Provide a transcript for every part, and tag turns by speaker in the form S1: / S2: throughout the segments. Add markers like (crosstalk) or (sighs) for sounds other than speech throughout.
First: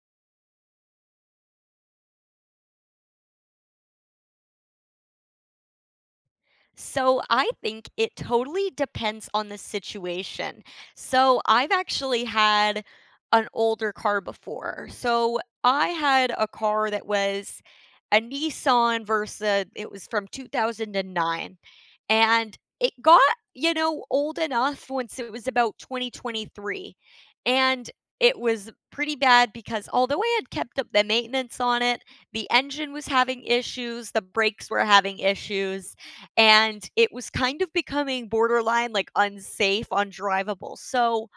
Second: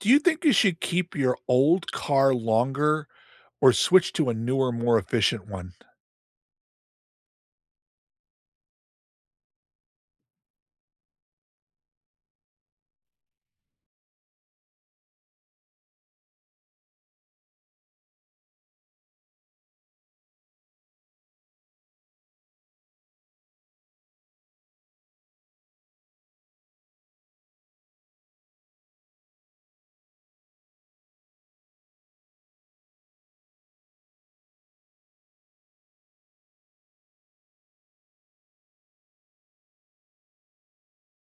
S1: Do you think you should keep your old car longer or switch to a newer, more efficient one?
S2: So I think it totally depends on the situation. So I've actually had an older car before. So I had a car that was a Nissan Versa. It was from 2009 and it got old enough once it was about 2023. And it was pretty bad because although I had kept up the maintenance on it, the engine was having issues, the brakes were having issues and it was kind of becoming borderline, like, unsafe, undrivable, so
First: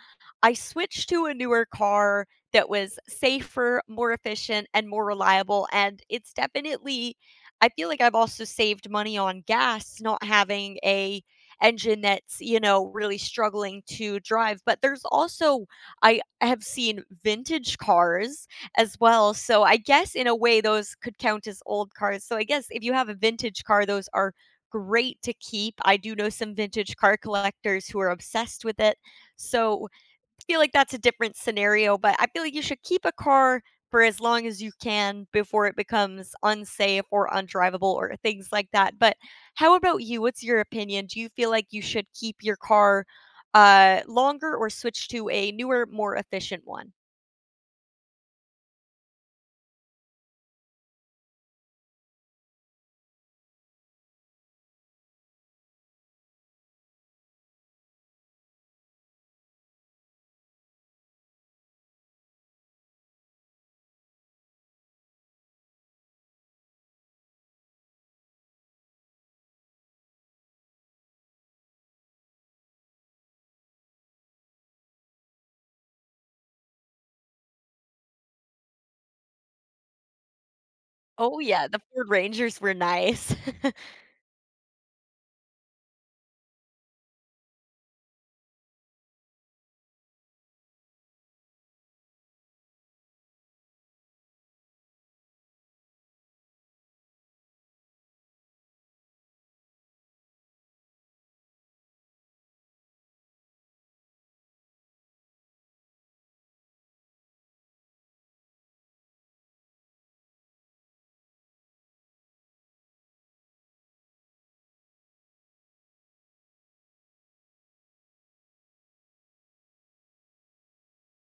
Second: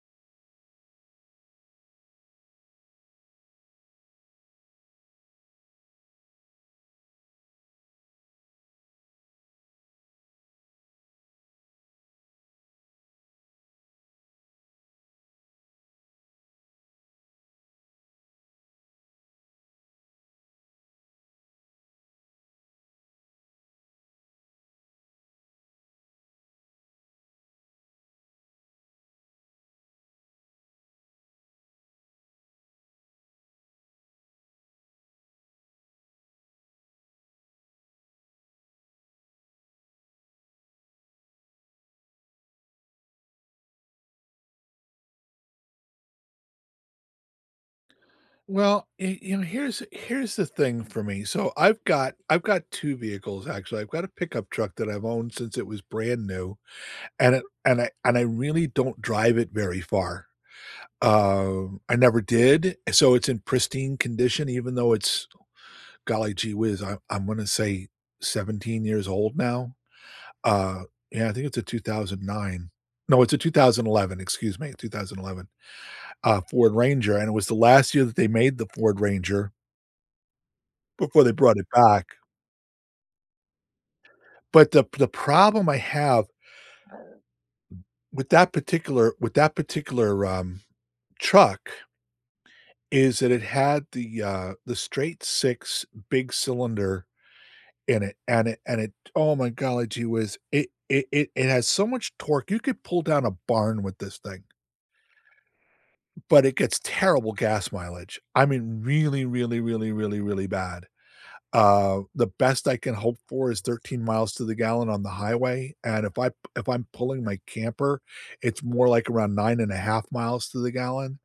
S2: I switched to a newer car that was safer, more efficient, and more reliable, and it's definitely I feel like I've also saved money on gas not having a engine that's really struggling to drive, but there's also I have seen vintage cars as well, so I guess in a way those could count as old cars, so I guess if you have a vintage car, those are great to keep. I do know some vintage car collectors who are obsessed with it. So I feel like that's a different scenario, but I feel like you should keep a car for as long as you can before it becomes unsafe or undrivable or things like that. But how about you? What's your opinion? Do you feel like you should keep your car longer or switch to a newer, more efficient one?
S1: Well, here's the thing for me. So I've got 2 vehicles actually. I've got a pickup truck that I've owned since it was brand new, and I really don't drive it very far. I never did, so it's in pristine condition even though it's golly gee whiz, I'm gonna say 17 years old now. Uh, yeah, I think it's a 2009. No, it's a 2011, excuse me, 2011, Ford Ranger, and it was the last year that they made the Ford Ranger before they
S2: Oh,
S1: brought
S2: yeah.
S1: it
S2: The
S1: back.
S2: Ford Rangers were nice. (laughs)
S1: But the problem I have with that particular, truck is that it had the straight 6 big cylinder in it, and it oh my golly gee whiz, it has so much torque, you could pull down a barn with this thing. But it gets terrible gas mileage. I mean, really, really, really, really, really bad. The best I can hope for is 13 miles to the gallon on the highway, and if I'm pulling my camper, it's more like around 9.5 miles to the gallon,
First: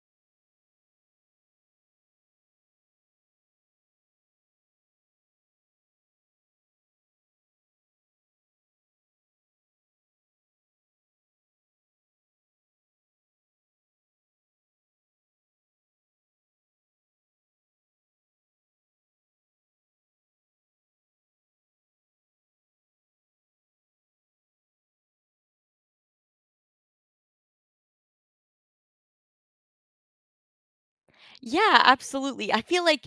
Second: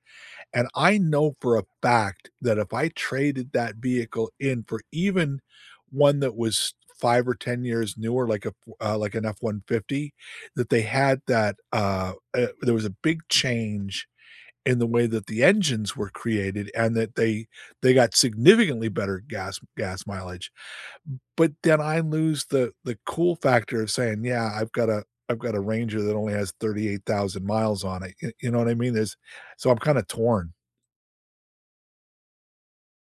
S1: and I know for a fact that if I traded that vehicle in for even one that was 5 or 10 years newer, like a like an F-150, that they had that, there was a big change in the way that the engines were created and that they got significantly better gas mileage. But then I lose the cool factor of saying, "Yeah, I've got a Ranger that only has 38,000 miles on it." Y you know what I mean? There's so I'm kinda torn.
S2: Yeah, absolutely. I feel like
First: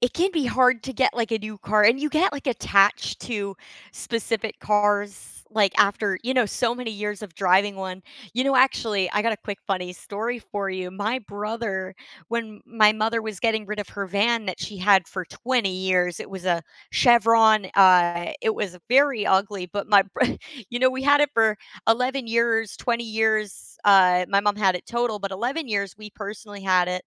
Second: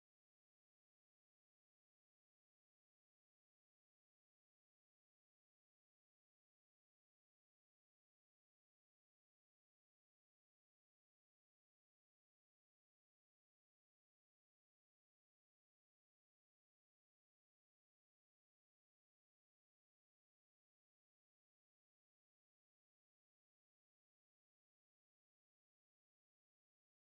S2: it can be hard to get like a new car and you get like attached to specific cars like after, you know, so many years of driving one. You know, actually, I got a quick funny story for you. My brother, when my mother was getting rid of her van that she had for 20 years, it was a Chevron. It was very ugly, but (laughs) you know, we had it for 11 years, 20 years. My mom had it total, but 11 years we personally had it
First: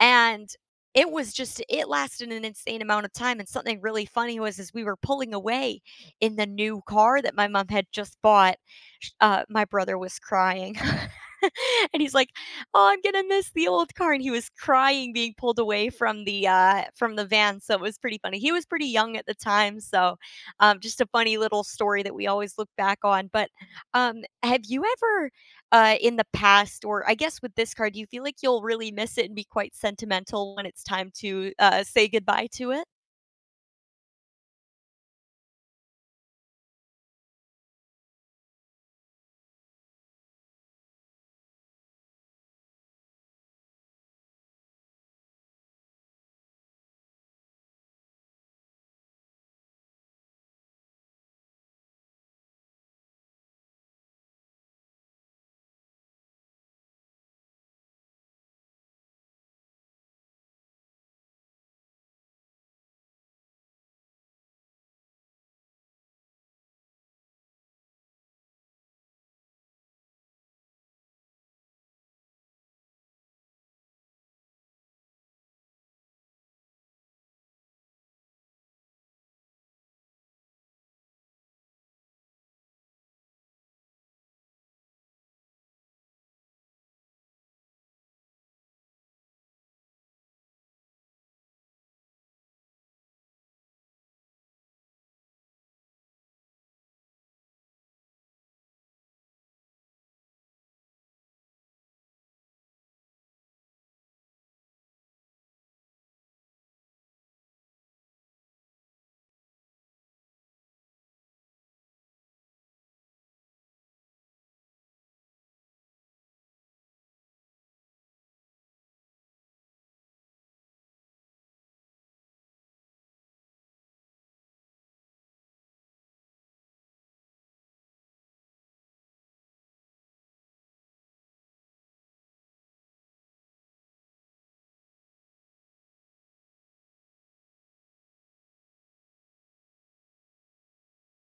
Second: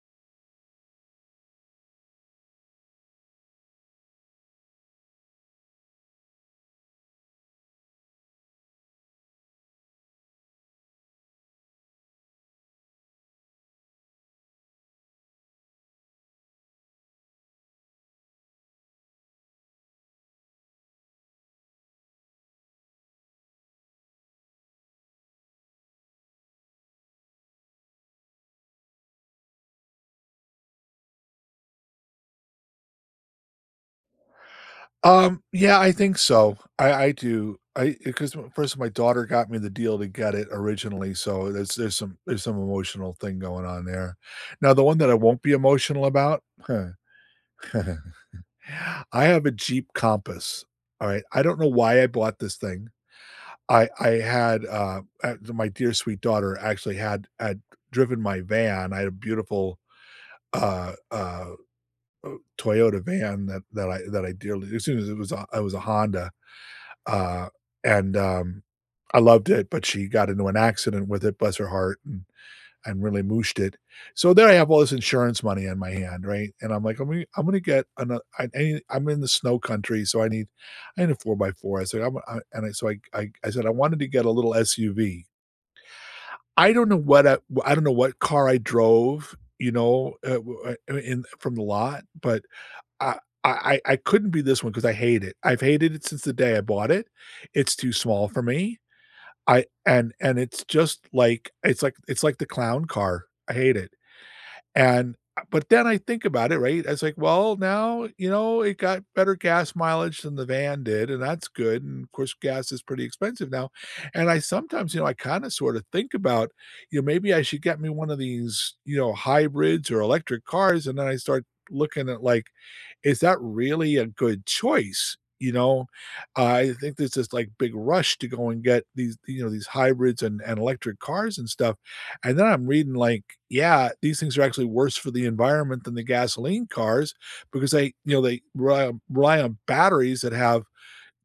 S2: and it was just it lasted an insane amount of time and something really funny was as we were pulling away in the new car that my mom had just bought my brother was crying (laughs) and he's like oh I'm gonna miss the old car and he was crying being pulled away from the van so it was pretty funny he was pretty young at the time so just a funny little story that we always look back on but have you ever in the past, or I guess with this card, do you feel like you'll really miss it and be quite sentimental when it's time to say goodbye to it?
S1: Yeah, I think so. I do. I because first my daughter got me the deal to get it originally, so there's some there's some emotional thing going on there. Now the one that I won't be emotional about (laughs) I have a Jeep Compass, alright? I don't know why I bought this thing. I had, my dear sweet daughter actually had driven my van. I had a beautiful, uh, uh, Toyota van that I dearly as soon as it was a Honda, uh, and, I loved it, but she got into an accident with it, bless her heart, and really mooshed it. So there I have all this insurance money on my hand, right? And I'm like, I'm gonna get another. I'm in the snow country, so I need a four by four. I said, I'm, I, and I, so I said I wanted to get a little SUV. I don't know what I, I don't know what car I drove, you know, in from the lot, but I couldn't be this one because I hate it. I've hated it since the day I bought it. It's too small for me. I and it's just like it's like the clown car. I hate it. And but then I think about it, right? I was like, well, now, you know, it got better gas mileage than the van did, and that's good. And of course, gas is pretty expensive now. And I sometimes, you know, I kind of sort of think about, you know, maybe I should get me one of these, you know, hybrids or electric cars. And then I start looking at like, is that really a good choice? You know, I think there's this like big rush to go and get these, you know, these hybrids and electric cars and stuff. And then I'm reading like, yeah, these things are actually worse for the environment than the gasoline cars because they, you know, rely on batteries that have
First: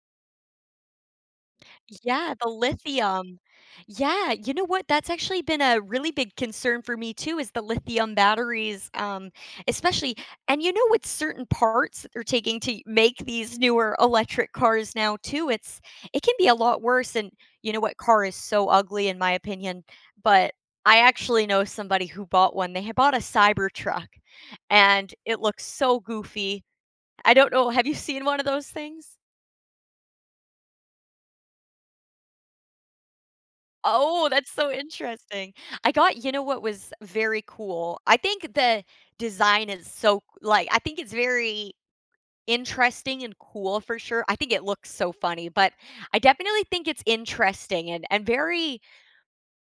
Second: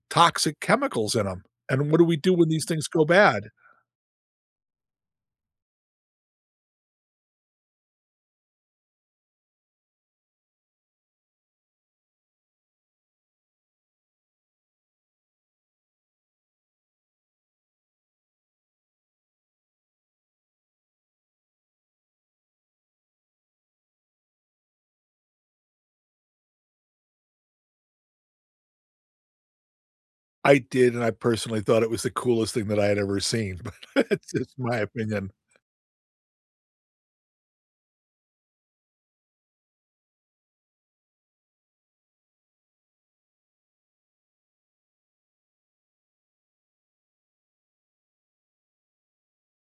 S1: toxic chemicals in them. And what do we
S2: Yeah,
S1: do
S2: the
S1: when these things go
S2: lithium.
S1: bad?
S2: Yeah, you know what? That's actually been a really big concern for me too is the lithium batteries, especially and you know with certain parts that they're taking to make these newer electric cars now too, it's it can be a lot worse and you know what? Car is so ugly in my opinion, but I actually know somebody who bought one. They had bought a Cybertruck and it looks so goofy. I don't know, have you seen one of those things?
S1: I did, and I personally thought it was the coolest thing that I had ever seen, (laughs) but
S2: Oh,
S1: it's
S2: that's
S1: just
S2: so
S1: my opinion.
S2: interesting. I got you know what was very cool? I think the design is so like, I think it's very interesting and cool for sure. I think it looks so funny, but I definitely think it's interesting and very,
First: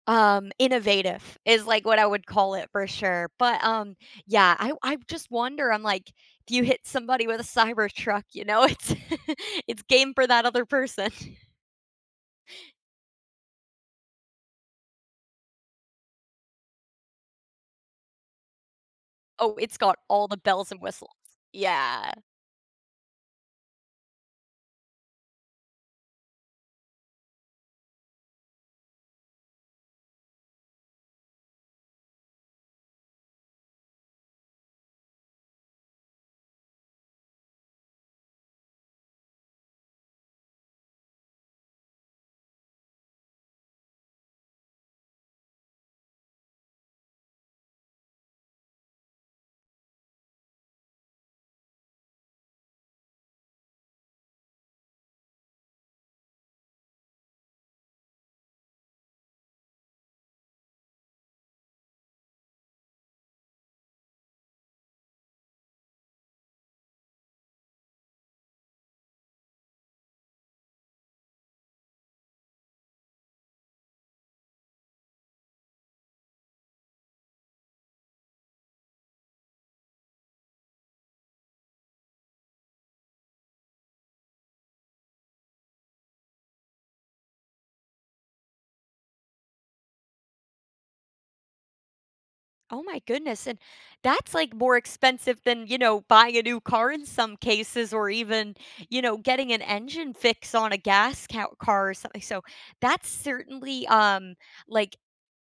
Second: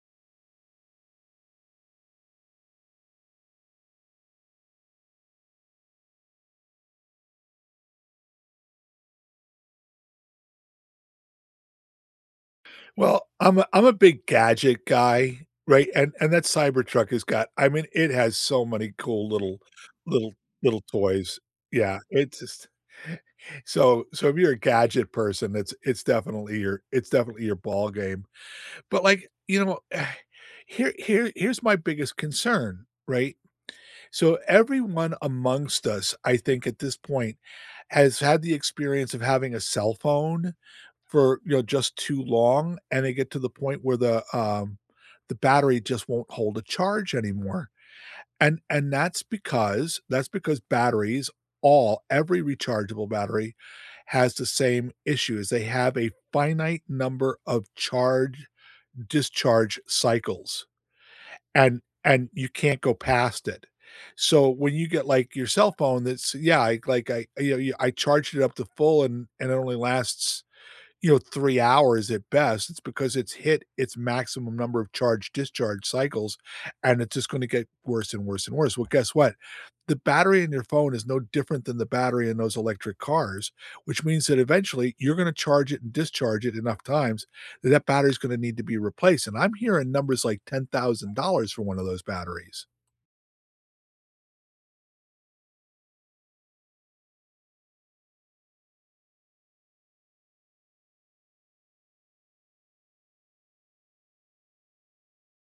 S2: um, innovative is, like, what I would call it for sure. But, yeah, I just wonder, I'm like, if you hit somebody with a cyber truck, you know, it's (laughs) it's game for that other person. (laughs)
S1: Well, I'm a big gadget guy, right? And that Cybertruck has got I mean, it has so many cool
S2: Oh,
S1: little
S2: it's got all
S1: little
S2: the bells and whistles.
S1: toys. Yeah,
S2: Yeah.
S1: it's just (laughs) so so if you're a gadget person, it's definitely your ball game. But like, you know, (sighs) here's my biggest concern, right? So everyone amongst us, I think at this point, has had the experience of having a cell phone for, you know, just too long, and they get to the point where the battery just won't hold a charge anymore, and that's because batteries, all every rechargeable battery has the same issue, is they have a finite number of charge discharge cycles, and you can't go past it. So, when you get, like, your cell phone that's yeah, I you know, you- I charged it up to full and it only lasts you know, 3 hours at best. It's because it's hit its maximum number of charge discharge cycles, and it's just gonna get worse and worse and worse. Well, guess what? The battery in your phone is no different than the battery in those electric cars, which means that eventually you're gonna charge it and discharge it enough times that that battery's gonna need to be replaced, and I'm hearing numbers like $10,000 for one of those batteries.
S2: Oh my goodness, and that's, like, more expensive than, you know, buying a new car in some cases or even, you know, getting an engine fix on a gas cow car or something, so that's certainly, like,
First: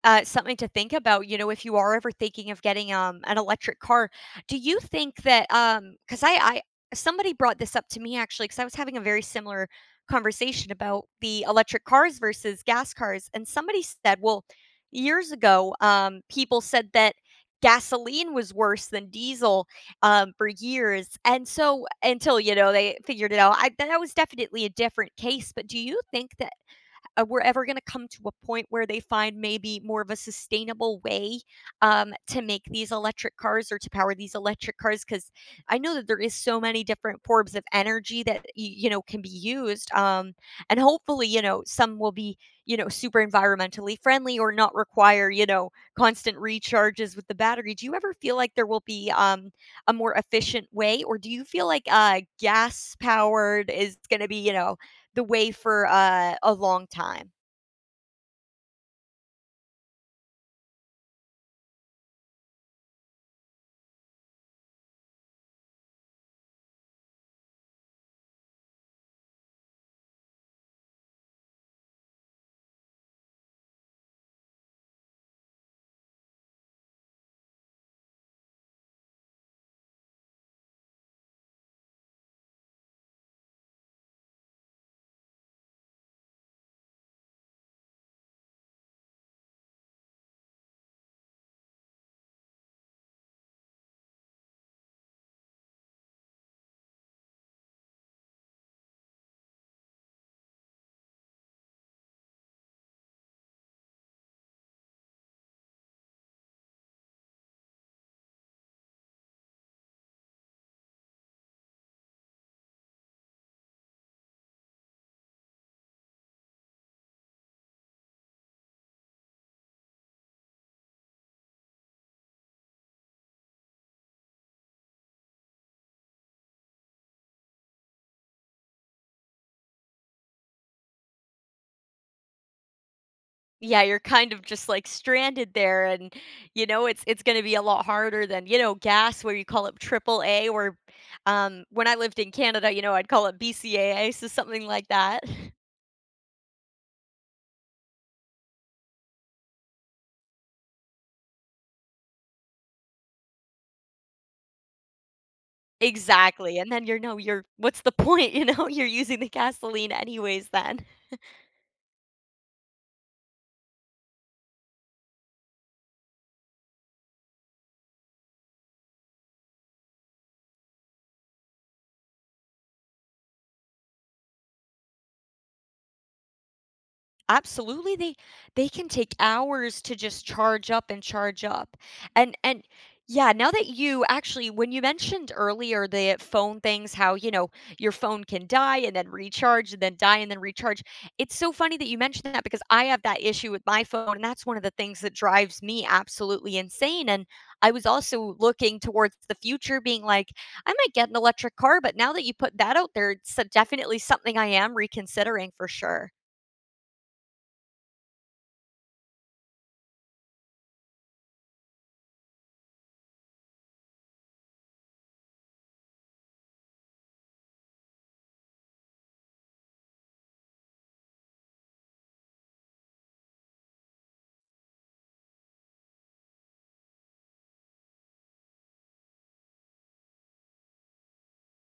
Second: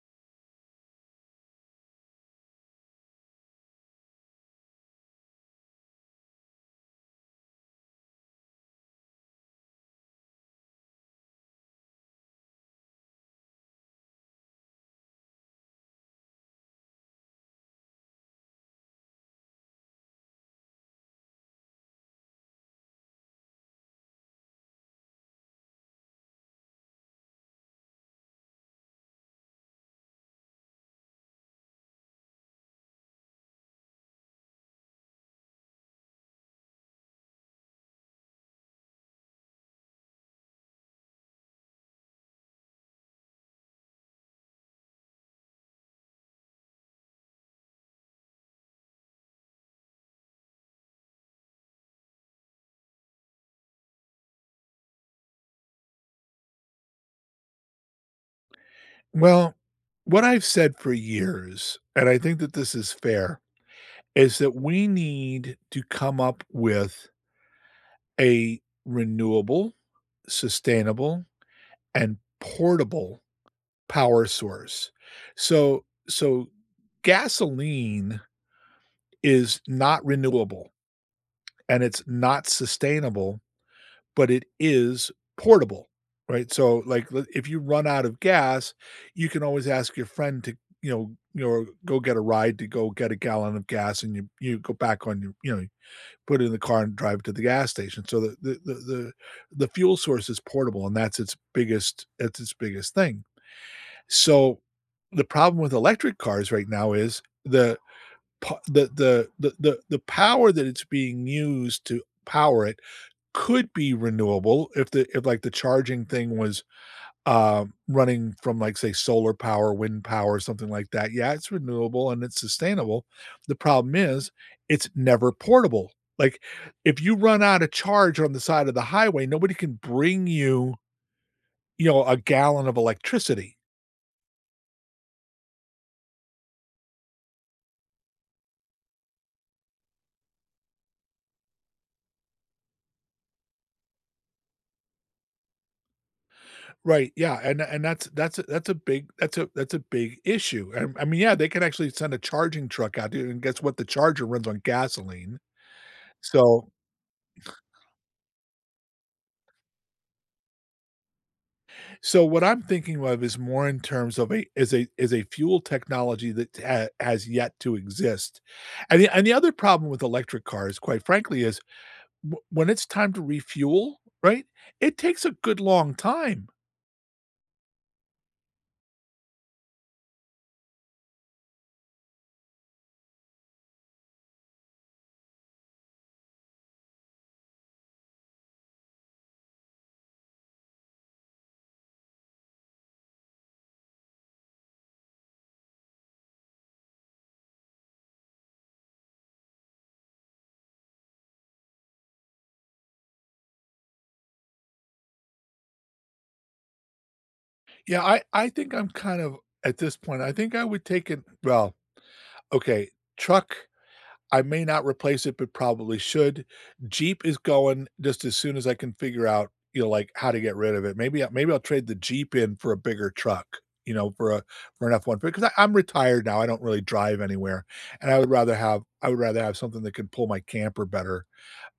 S2: something to think about, you know, if you are ever thinking of getting an electric car. Do you think that because I somebody brought this up to me actually because I was having a very similar conversation about the electric cars versus gas cars, and somebody said, well, years ago, people said that gasoline was worse than diesel, for years, and so until, you know, they figured it out. I that was definitely a different case, but do you think that we're ever going to come to a point where they find maybe more of a sustainable way to make these electric cars or to power these electric cars because I know that there is so many different forms of energy that you know can be used, and hopefully you know some will be you know super environmentally friendly or not require you know constant recharges with the battery do you ever feel like there will be a more efficient way or do you feel like gas powered is going to be you know the way for a long time.
S1: Well, what I've said for years, and I think that this is fair, is that we need to come up with a renewable, sustainable, and portable power source. So gasoline is not renewable and it's not sustainable, but it is portable, right? So, like, if you run out of gas, you can always ask your friend to, you know, go get a ride to go get a gallon of gas, and you go back on your, you know, put it in the car and drive to the gas station. So the fuel source is portable, and that's its biggest thing. So the problem with electric cars right now is the the power that it's being used to power it could be renewable if the if like the charging thing was running from, like, say, solar power, wind power, something like that. Yeah, it's renewable and it's sustainable. The problem is it's never portable. Like, if you run out of charge on the side of the highway, nobody can bring you, you know, a gallon of electricity.
S2: Yeah, you're kind of just, like, stranded there and, you know, it's gonna be a lot harder than, you know, gas where you call it triple A or, when I lived in Canada, you know, I'd call it BCAA, so something like that. (laughs)
S1: Right. Yeah. And that's that's a big issue. I mean, yeah, they can actually send a charging truck out there, and guess what? The charger runs on gasoline.
S2: Exactly, and
S1: So
S2: then you're no, you're what's the point, (laughs) you know? You're using the gasoline anyways then.
S1: So what I'm thinking of is more in terms of a is a is a fuel technology that ha has yet to exist, and the other problem with electric cars, quite frankly, is w when it's time to refuel, right, it takes a good long time.
S2: Absolutely, they can take hours to just charge up. And yeah, now that you actually when you mentioned earlier the phone things, how, you know, your phone can die and then recharge and then die and then recharge. It's so funny that you mentioned that because I have that issue with my phone and that's one of the things that drives me absolutely insane. And I was also looking towards the future being like, I might get an electric car, but now that you put that out there, it's definitely something I am reconsidering for sure.
S1: Yeah, I think I'm kind of at this point, I think I would take it. Well, okay, truck I may not replace it, but probably should. Jeep is going just as soon as I can figure out, you know, like, how to get rid of it. Maybe I'll trade the Jeep in for a bigger truck, you know, for an F-150 because I am retired now, I don't really drive anywhere, and I would rather have something that can pull my camper better,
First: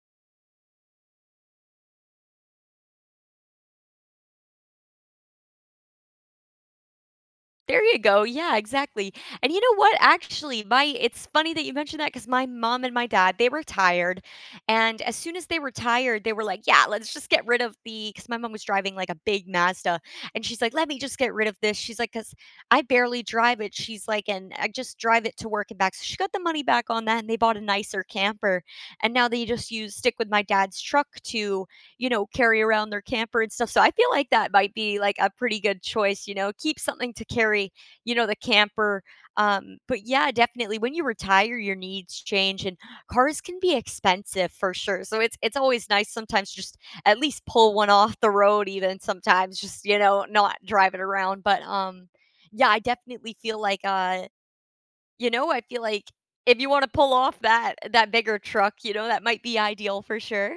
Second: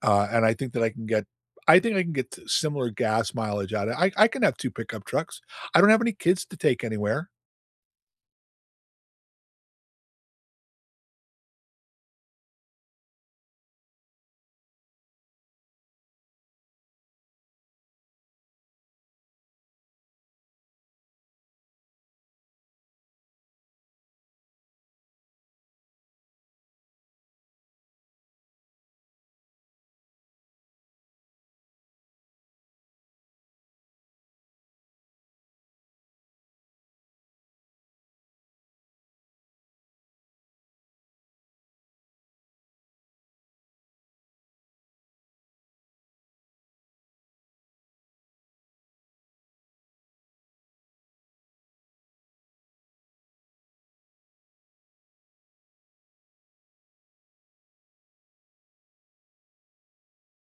S1: and I think that I think I can get similar gas mileage out of it. I can have 2 pickup trucks. I don't have any kids to take anywhere.
S2: There you go. Yeah, exactly. And you know what? Actually, my it's funny that you mentioned that because my mom and my dad, they were tired. And as soon as they were tired, they were like, yeah, let's just get rid of the because my mom was driving like a big Mazda. And she's like, let me just get rid of this. She's like, because I barely drive it. She's like, and I just drive it to work and back. So she got the money back on that and they bought a nicer camper. And now they just use stick with my dad's truck to you know, carry around their camper and stuff. So I feel like that might be like a pretty good choice, you know, keep something to carry, you know, the camper. But yeah, definitely when you retire, your needs change and cars can be expensive for sure. So it's always nice sometimes just at least pull one off the road even sometimes just, you know, not drive it around. But yeah, I definitely feel like you know, I feel like if you want to pull off that bigger truck, you know, that might be ideal for sure.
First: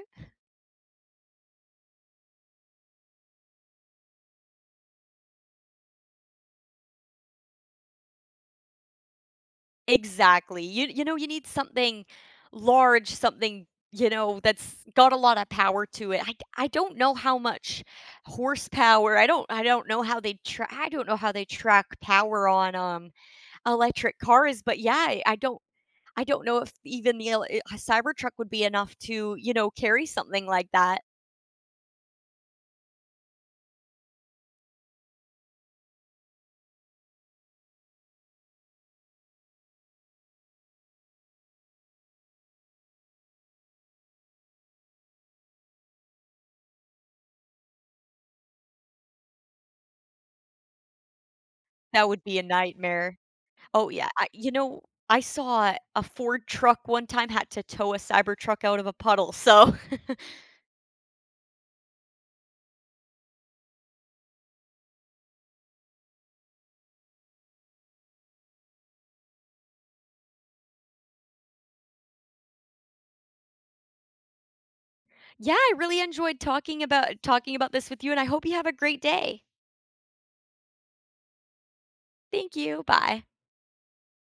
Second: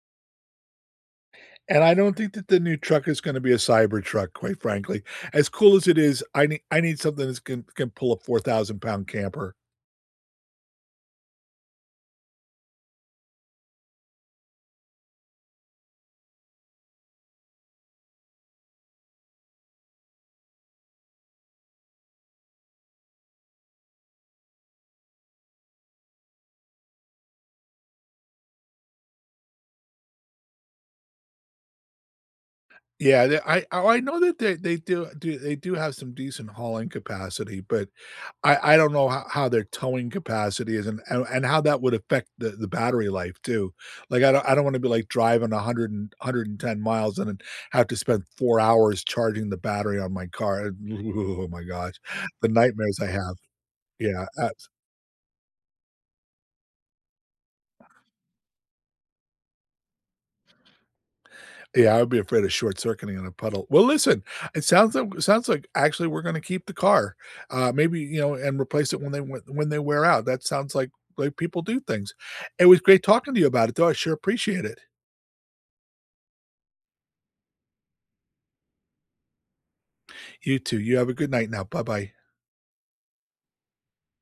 S1: And I don't think that the new truck is gonna be a cyber truck, quite frankly. As cool as it is, I need something that can pull a 4,000 pound camper.
S2: Exactly. You know, you need something large, something, you know, that's got a lot of power to it. I don't know how much horsepower. I don't know how they tra I don't know how they track power on, electric cars, but yeah, I don't I don't know if even the a Cybertruck would be enough to, you know, carry something like that.
S1: Yeah, the I oh, I know that they do they do have some decent hauling capacity, but I don't know how their towing capacity is and how that would affect the battery life too. Like, I don't wanna be, like, driving a hundred and 110 miles and then have to spend 4 hours charging the battery on my car. (laughs) Oh my gosh,
S2: That would be a
S1: the nightmares I
S2: nightmare.
S1: have.
S2: Oh, yeah.
S1: Yeah,
S2: I you know, I saw a Ford truck one time had to tow a Cybertruck out of a puddle, so (laughs)
S1: Yeah, I would be afraid of short circuiting in a puddle. Well, listen, it sounds like actually we're going to keep the car, maybe you know, and replace it when they went when they wear out. That sounds like people do things. It was great talking to you about it, though. I sure appreciate it.
S2: Yeah, I really enjoyed talking about this with you, and I hope you have a great day.
S1: You too. You have a good night now. Bye bye.
S2: Thank you. Bye.